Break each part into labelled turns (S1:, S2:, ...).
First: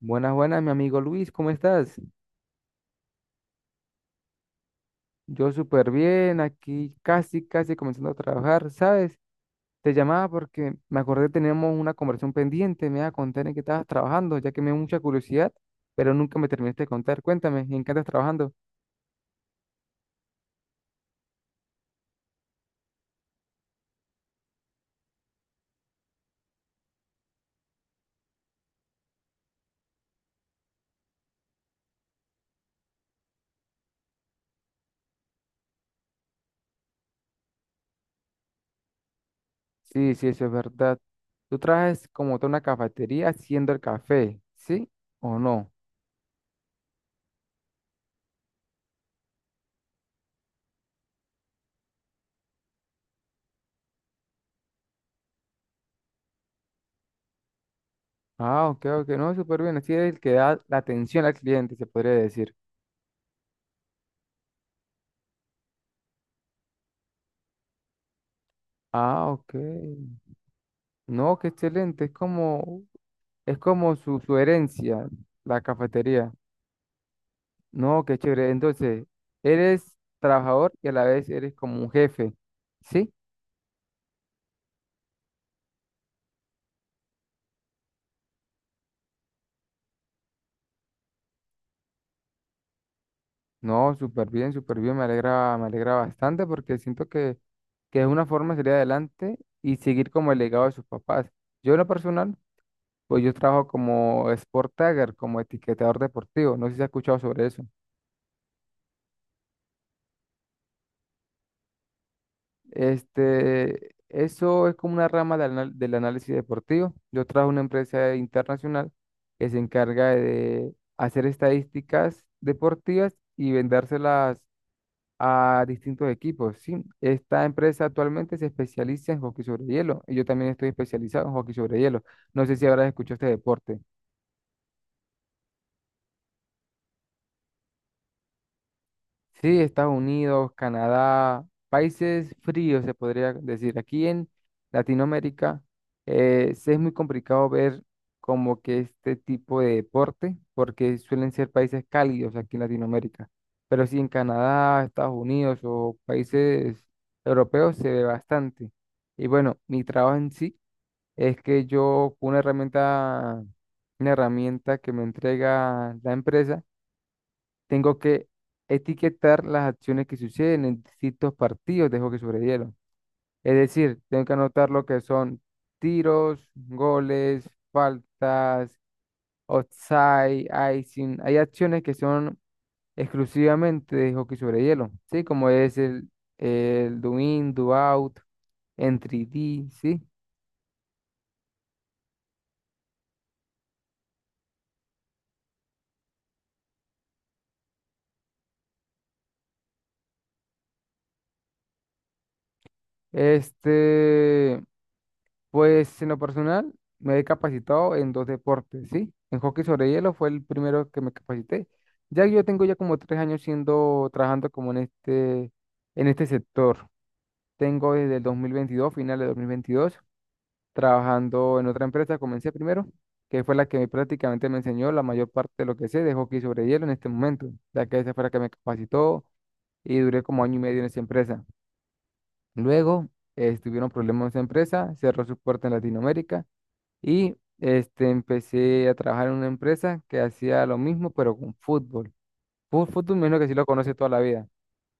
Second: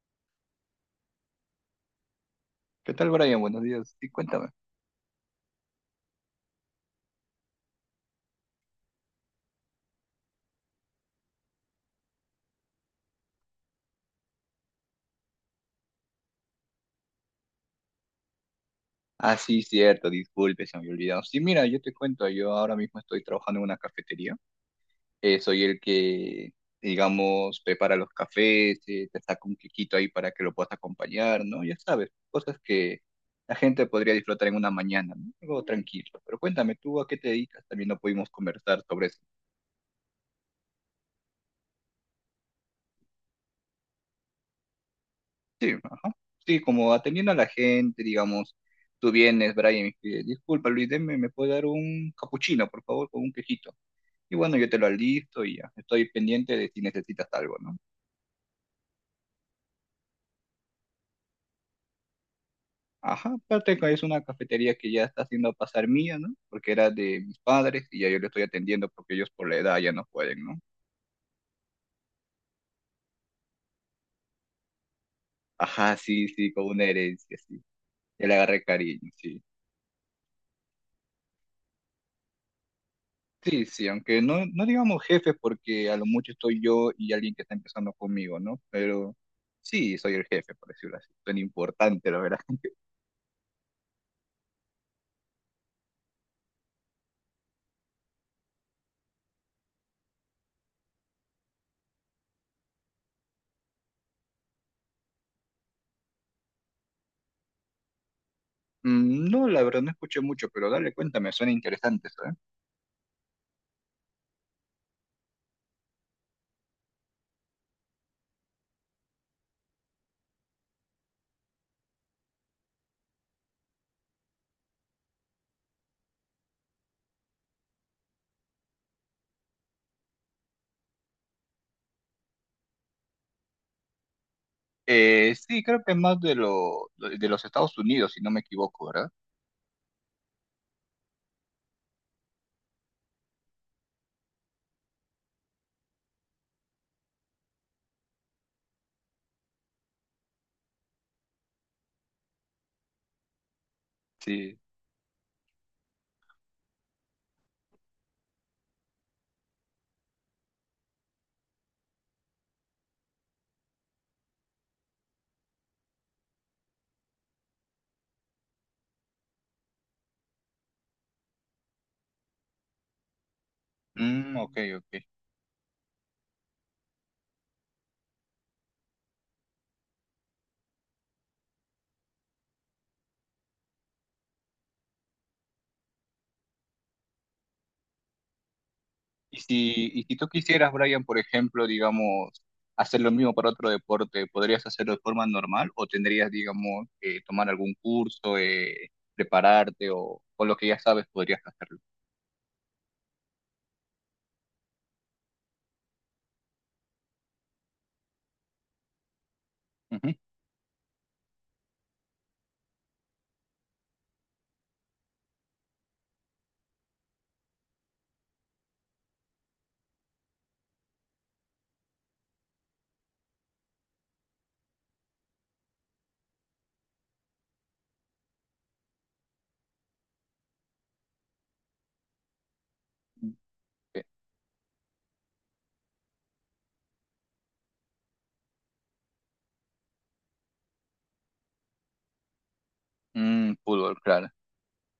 S1: Buenas, buenas, mi amigo Luis, ¿cómo estás?
S2: ¿Qué tal, Brian? Buenos días. Sí, cuéntame.
S1: Yo súper bien, aquí casi, casi comenzando a trabajar, ¿sabes? Te llamaba porque me acordé que teníamos una conversación pendiente, me ibas a contar en qué estabas trabajando, ya que me dio mucha curiosidad, pero nunca me terminaste de contar. Cuéntame, ¿en qué estás trabajando?
S2: Ah, sí, cierto, disculpe, se me había olvidado. Sí, mira, yo te cuento, yo ahora mismo estoy trabajando en una cafetería. Soy el que, digamos, prepara los cafés, te saca un quequito ahí para que lo puedas acompañar, ¿no? Ya sabes, cosas que la gente podría disfrutar en una mañana, ¿no? Algo tranquilo. Pero cuéntame, ¿tú a qué te dedicas? También no pudimos conversar sobre eso.
S1: Sí, sí, eso es verdad. Tú trabajas como toda una cafetería haciendo el café, ¿sí o no?
S2: Sí, ajá. Sí, como atendiendo a la gente, digamos. Tú vienes, Brian, y me pides, disculpa, Luis, deme, ¿me puede dar un capuchino, por favor, con un quejito? Y bueno, yo te lo alisto y ya. Estoy pendiente de si necesitas algo, ¿no?
S1: Ah, ok, ok, no, súper bien, así es el que da la atención al cliente, se podría decir.
S2: Ajá, aparte que es una cafetería que ya está haciendo pasar mía, ¿no? Porque era de mis padres y ya yo le estoy atendiendo porque
S1: Ah,
S2: ellos por
S1: ok.
S2: la edad ya no pueden, ¿no?
S1: No, qué excelente. Es como su herencia, la
S2: Ajá, sí,
S1: cafetería.
S2: sí, con una herencia, sí.
S1: No, qué
S2: Ya le
S1: chévere.
S2: agarré
S1: Entonces,
S2: cariño, sí.
S1: eres trabajador y a la vez eres como un jefe. ¿Sí?
S2: Sí, sí, aunque no, no digamos jefes porque a lo mucho estoy yo y alguien que está empezando conmigo, ¿no? Pero sí, soy el jefe, por decirlo así. Suena importante, la verdad.
S1: No, súper bien, súper bien. Me alegra bastante porque siento que es una forma de salir adelante y seguir como el legado de sus papás. Yo en lo personal, pues yo trabajo como sport tagger, como etiquetador deportivo. No sé si has escuchado sobre eso.
S2: Mm, no, la verdad, no escuché mucho, pero dale, cuéntame, suena interesante eso, ¿eh?
S1: Este, eso es como una rama del análisis deportivo. Yo trabajo en una empresa internacional que se encarga de hacer estadísticas deportivas y vendérselas a distintos equipos, ¿sí? Esta empresa actualmente se especializa en hockey sobre hielo y yo también estoy especializado en hockey sobre hielo. No sé si habrás escuchado este deporte.
S2: Sí, creo que es más de, lo, de los Estados Unidos, si no me equivoco, ¿verdad?
S1: Sí, Estados Unidos, Canadá, países fríos se podría decir. Aquí en Latinoamérica sí es muy complicado ver como que este tipo de deporte, porque suelen ser países cálidos aquí en Latinoamérica. Pero sí en
S2: Sí.
S1: Canadá, Estados Unidos o países europeos se ve bastante. Y bueno, mi trabajo en sí es que yo, con una herramienta que me entrega la empresa, tengo que etiquetar las acciones que suceden en distintos partidos de hockey sobre hielo. Es decir, tengo que
S2: Mm, ok,
S1: anotar lo que
S2: ok.
S1: son tiros, goles, faltas, offside, icing. Hay acciones que son exclusivamente de hockey sobre hielo, ¿sí? Como es el do in, do out, entry D, ¿sí?
S2: Y si tú quisieras, Brian, por ejemplo, digamos, hacer lo mismo para otro deporte, ¿podrías hacerlo de forma normal o tendrías, digamos, que tomar algún curso, prepararte o con lo que ya sabes podrías hacerlo?
S1: Este, pues en lo personal me he capacitado en dos deportes, ¿sí? En hockey sobre
S2: Ujú.
S1: hielo fue el primero que me capacité. Ya yo tengo ya como 3 años siendo, trabajando como en este sector. Tengo desde el 2022 final de 2022 trabajando en otra empresa. Comencé primero, que fue la que prácticamente me enseñó la mayor parte de lo que sé de hockey sobre hielo en este momento, ya que esa fue la que me capacitó y duré como 1 año y medio en esa empresa. Luego, tuvieron
S2: Ok.
S1: problemas en esa empresa, cerró su puerta en Latinoamérica y este, empecé a trabajar en una empresa que hacía lo mismo, pero con fútbol. Fútbol, menos que sí
S2: Mm,
S1: lo conoce
S2: fútbol,
S1: toda la
S2: claro.
S1: vida.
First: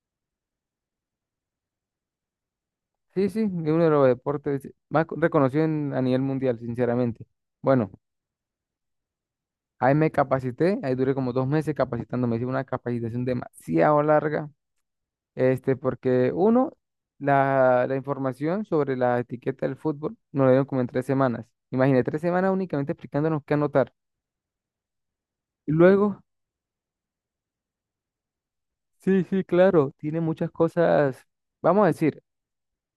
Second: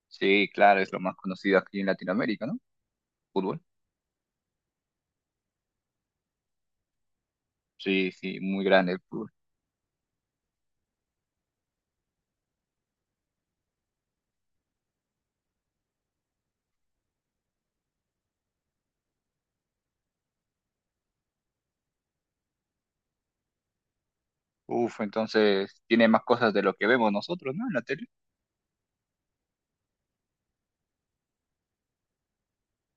S2: Sí, claro, es lo más conocido aquí en Latinoamérica, ¿no?
S1: Sí, sí, es
S2: Fútbol.
S1: uno de los deportes más reconocido a nivel mundial, sinceramente. Bueno,
S2: Sí, sí, muy grande el fútbol.
S1: ahí me capacité, ahí duré como 2 meses capacitándome. Hice una capacitación demasiado larga, este, porque uno, la información sobre la etiqueta del fútbol nos la dieron como en 3 semanas. Imagínate, 3 semanas únicamente explicándonos qué anotar.
S2: Uf,
S1: Y
S2: entonces tiene
S1: luego
S2: más cosas de lo que vemos nosotros, ¿no? En la tele.
S1: sí, sí, claro, tiene muchas cosas, vamos a decir,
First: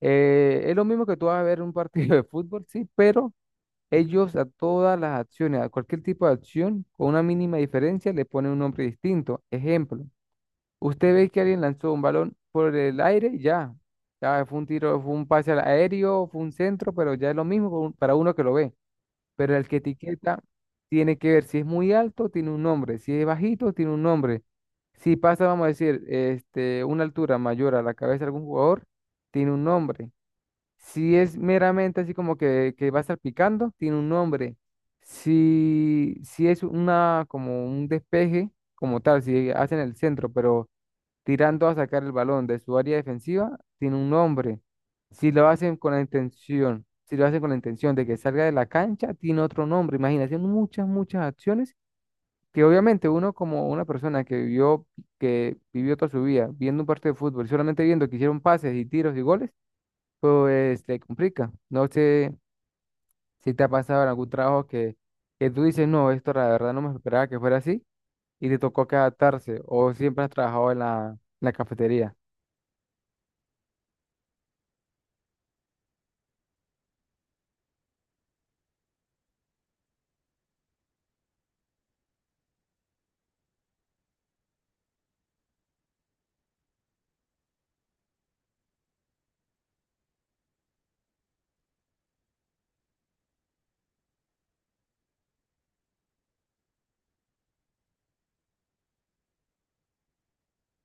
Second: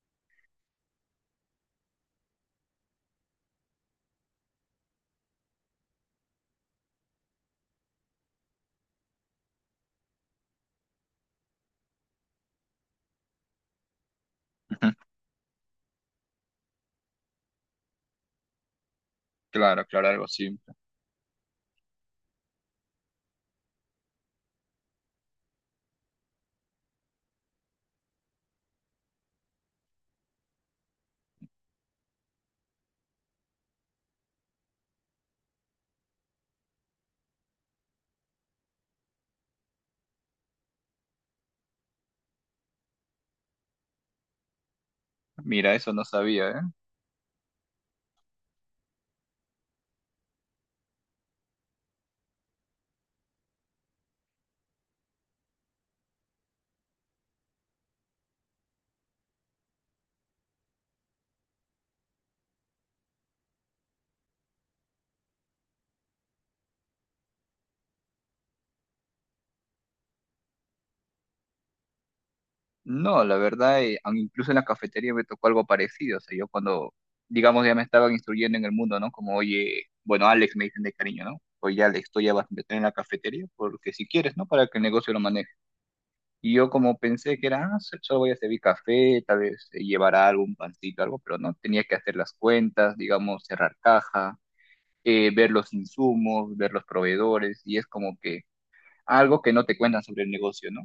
S1: es lo mismo que tú vas a ver un partido de fútbol, sí, pero ellos a todas las acciones, a cualquier tipo de acción, con una mínima diferencia, le ponen un nombre distinto. Ejemplo, usted ve que alguien lanzó un balón por el aire, y ya, ya fue un tiro, fue un pase al aéreo, fue un centro, pero ya es lo mismo para uno que lo ve pero el que
S2: Claro, claro, algo
S1: etiqueta
S2: simple.
S1: tiene que ver si es muy alto, tiene un nombre, si es bajito, tiene un nombre. Si pasa, vamos a decir, este, una altura mayor a la cabeza de algún jugador, tiene un nombre. Si es meramente así como que va a estar picando, tiene un nombre. Si, si es una, como un despeje, como tal, si hacen el centro, pero tirando a sacar el balón de su área defensiva, tiene un nombre. Si lo
S2: Mira,
S1: hacen con
S2: eso
S1: la
S2: no sabía, ¿eh?
S1: intención, si lo hacen con la intención de que salga de la cancha, tiene otro nombre. Imagínate, muchas, muchas acciones que obviamente uno como una persona que vivió toda su vida viendo un partido de fútbol, solamente viendo que hicieron pases y tiros y goles, pues le complica. No sé si te ha pasado en algún trabajo que tú dices, no, esto la verdad no me esperaba que fuera así y te tocó que adaptarse o siempre has trabajado en la cafetería.
S2: No, la verdad, incluso en la cafetería me tocó algo parecido. O sea, yo cuando, digamos, ya me estaban instruyendo en el mundo, ¿no? Como, oye, bueno, Alex me dicen de cariño, ¿no? Oye, Alex, tú ya vas a meter en la cafetería porque si quieres, ¿no? Para que el negocio lo maneje. Y yo como pensé que era, ah, solo voy a servir café, tal vez llevará algo, pancito, algo, pero no, tenía que hacer las cuentas, digamos, cerrar caja, ver los insumos, ver los proveedores, y es como que algo que no te cuentan sobre el negocio, ¿no?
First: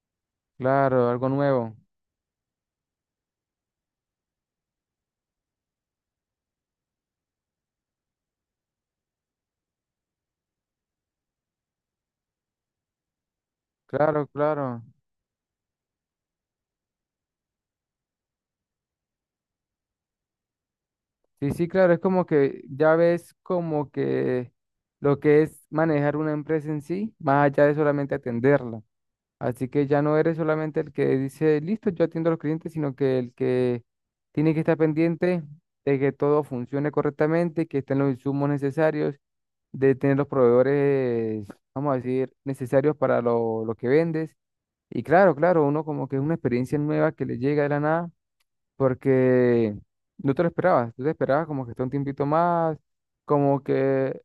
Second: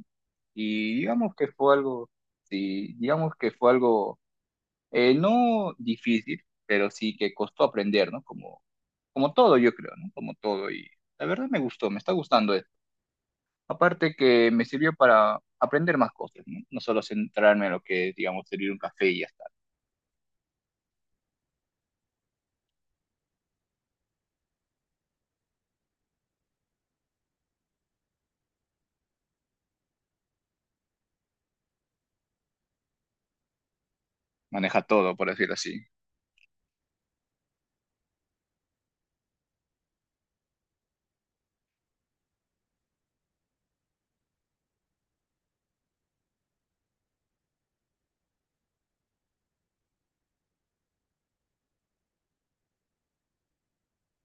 S2: Y
S1: Claro, algo
S2: digamos que fue
S1: nuevo.
S2: algo, sí, digamos que fue algo, no difícil, pero sí que costó aprender, ¿no? Como, como todo, yo creo, ¿no? Como todo, y la verdad me gustó, me está gustando esto. Aparte
S1: Claro,
S2: que me
S1: claro.
S2: sirvió para aprender más cosas, ¿no? No solo centrarme en lo que es, digamos, servir un café y ya está.
S1: Sí, sí, claro, es como que ya ves como que lo que es manejar una empresa en sí, más allá de solamente atenderla. Así que ya no eres solamente el que dice, listo, yo atiendo a los clientes, sino que el que tiene que estar
S2: Maneja todo, por
S1: pendiente
S2: decirlo así.
S1: de que todo funcione correctamente, que estén los insumos necesarios, de tener los proveedores, vamos a decir, necesarios para lo que vendes. Y claro, claro, uno como que es una experiencia nueva que le llega de la nada porque no te lo esperabas, tú te esperabas como que esté un tiempito más, como que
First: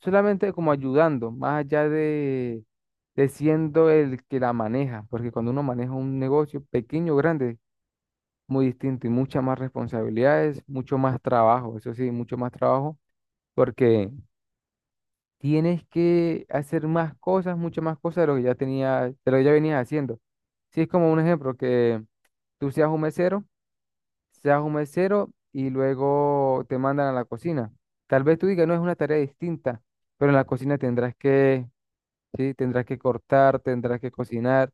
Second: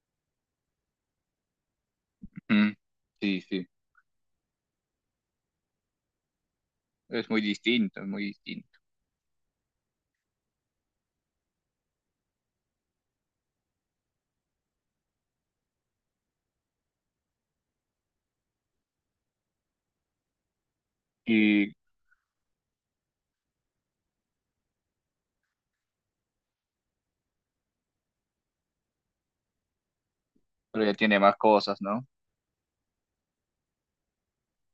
S1: solamente como ayudando, más allá de,
S2: Ujú. Sí, sí.
S1: siendo el que la maneja, porque cuando uno maneja un negocio pequeño o
S2: Es muy
S1: grande,
S2: distinto, es muy
S1: muy
S2: distinto.
S1: distinto y muchas más responsabilidades, mucho más trabajo, eso sí, mucho más trabajo, porque tienes que hacer más cosas, muchas más cosas de lo que ya tenía, de lo que ya venías haciendo. Si es como un ejemplo
S2: Y
S1: que tú seas un mesero y luego te mandan a la cocina. Tal vez tú digas, no es una tarea distinta, pero en la cocina
S2: pero ya
S1: tendrás
S2: tiene más
S1: que,
S2: cosas, ¿no?
S1: sí, tendrás que cortar, tendrás que cocinar,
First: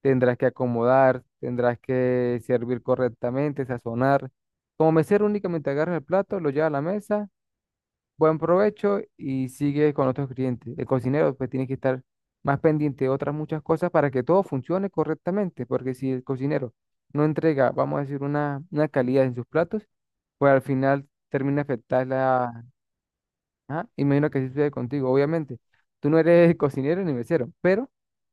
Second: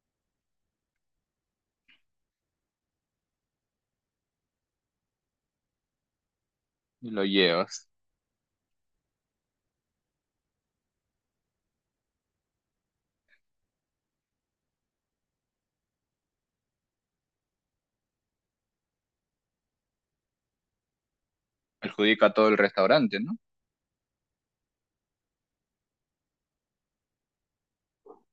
S1: tendrás que acomodar, tendrás que servir correctamente, sazonar. Como mesero únicamente agarras el plato, lo llevas a la
S2: Y lo
S1: mesa
S2: llevas.
S1: buen provecho y sigue con otros clientes. El cocinero pues tiene que estar más pendiente de otras muchas cosas para que todo funcione correctamente, porque si el cocinero no entrega, vamos a decir, una calidad en sus platos, pues al final termina afectar
S2: Perjudica a todo el
S1: la...
S2: restaurante, ¿no?
S1: Ah, imagino que así sucede contigo, obviamente. Tú no eres el cocinero ni mesero, pero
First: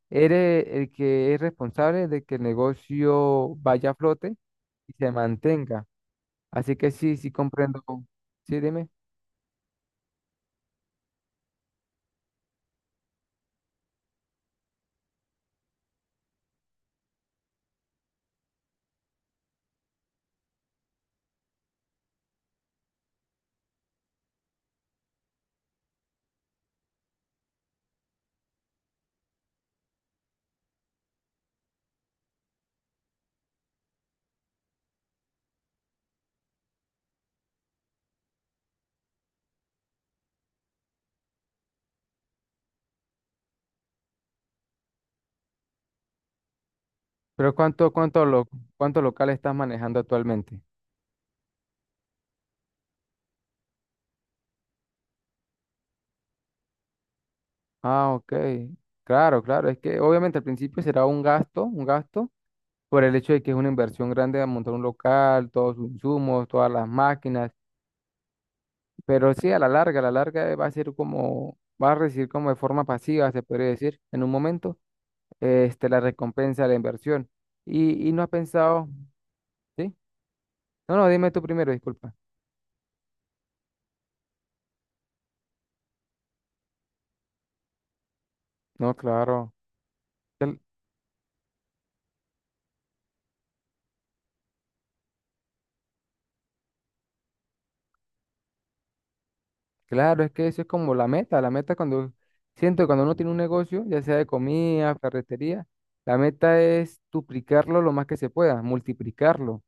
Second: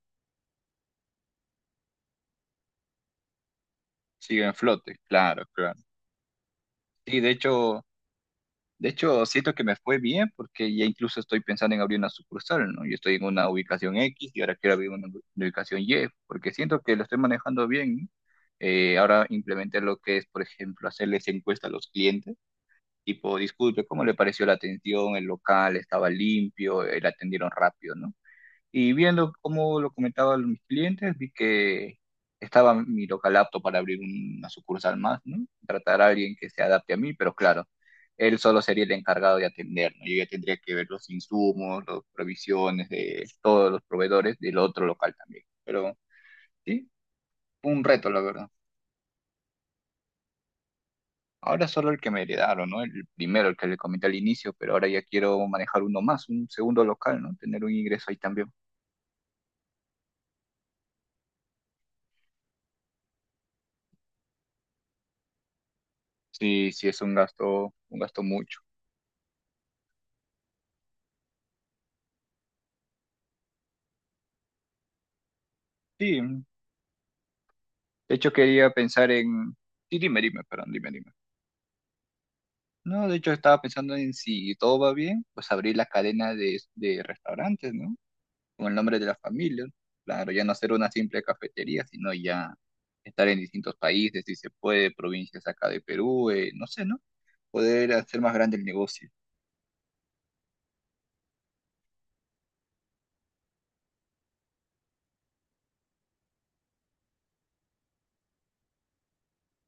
S1: eres el que es responsable de que el negocio vaya a flote
S2: Sigue en
S1: y
S2: flote,
S1: se
S2: claro, claro.
S1: mantenga. Así que sí,
S2: Sí,
S1: sí comprendo. Sí,
S2: de
S1: dime.
S2: hecho, siento que me fue bien porque ya incluso estoy pensando en abrir una sucursal, ¿no? Yo estoy en una ubicación X y ahora quiero abrir una ubicación Y, porque siento que lo estoy manejando bien, ¿no? Ahora implementé lo que es, por ejemplo, hacerles encuesta a los clientes, tipo, disculpe, ¿cómo le pareció la atención? El local estaba limpio, le atendieron rápido, ¿no? Y viendo cómo lo comentaban mis clientes, vi que estaba mi local apto para abrir una sucursal más, ¿no? Tratar a alguien que se adapte a mí, pero claro, él solo sería el encargado de atender, ¿no? Yo ya tendría que ver los insumos, las provisiones de todos los proveedores del otro local también. Pero sí,
S1: Pero
S2: fue un
S1: ¿cuánto,
S2: reto, la
S1: cuánto, lo,
S2: verdad.
S1: cuánto local estás manejando actualmente?
S2: Ahora solo el que me heredaron, ¿no? El primero, el que le comenté al inicio, pero ahora ya quiero manejar uno más, un segundo local, ¿no? Tener un ingreso
S1: Ah,
S2: ahí
S1: ok.
S2: también.
S1: Claro, claro. Es que obviamente al principio será un gasto, por el hecho de que es una inversión grande de montar un local, todos sus insumos, todas
S2: Sí, sí,
S1: las
S2: es
S1: máquinas.
S2: un gasto mucho.
S1: Pero sí, a la larga va a ser como, va a recibir como de forma pasiva, se podría decir, en un momento, este, la
S2: Sí,
S1: recompensa de la inversión. Y
S2: de
S1: no has
S2: hecho, quería
S1: pensado,
S2: pensar en...
S1: ¿sí?
S2: Sí, dime, dime, perdón, dime,
S1: No, no,
S2: dime.
S1: dime tú primero, disculpa.
S2: No, de hecho, estaba pensando en si todo va bien, pues abrir la cadena de restaurantes, ¿no? Con el
S1: No,
S2: nombre de la
S1: claro.
S2: familia. Claro, ya no ser una simple cafetería, sino ya estar en distintos países, si se puede, provincias acá de Perú, no sé, ¿no? Poder hacer más grande el negocio.
S1: Claro, es que eso es como la meta. La meta cuando siento que cuando uno tiene un negocio, ya sea de comida, ferretería, la meta es duplicarlo lo más que se pueda, multiplicarlo.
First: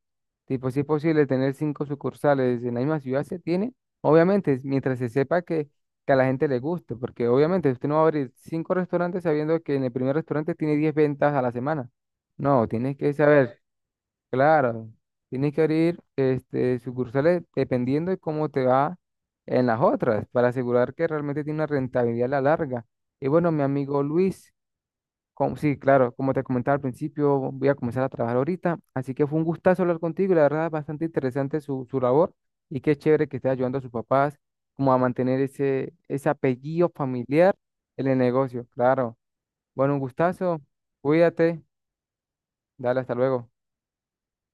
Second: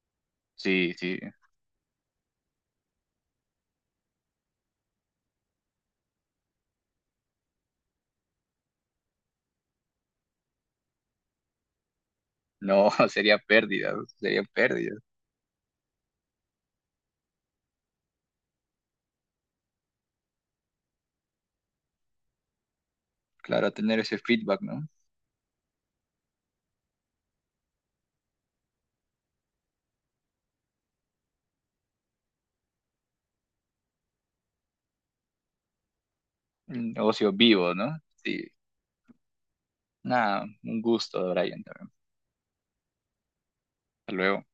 S1: Tipo, si es
S2: Sí, sí.
S1: posible tener cinco sucursales en la misma ciudad, se tiene. Obviamente, mientras se sepa que a la gente le guste, porque obviamente usted no va a abrir cinco restaurantes sabiendo que en el primer restaurante tiene 10 ventas a la semana. No,
S2: No,
S1: tienes que
S2: sería
S1: saber
S2: pérdida, sería
S1: claro,
S2: pérdida.
S1: tienes que abrir este, sucursales dependiendo de cómo te va en las otras, para asegurar que realmente tiene una rentabilidad a la larga. Y bueno, mi
S2: Claro, tener
S1: amigo
S2: ese
S1: Luis,
S2: feedback, ¿no?
S1: sí, claro, como te comentaba al principio, voy a comenzar a trabajar ahorita, así que fue un gustazo hablar contigo y la verdad bastante interesante su labor y qué chévere que esté ayudando a sus papás como a mantener ese apellido
S2: Un negocio
S1: familiar
S2: vivo, ¿no?
S1: en el
S2: Sí.
S1: negocio, claro. Bueno, un
S2: Nada,
S1: gustazo,
S2: un gusto, Brian,
S1: cuídate,
S2: también.
S1: dale, hasta luego.
S2: Hasta luego.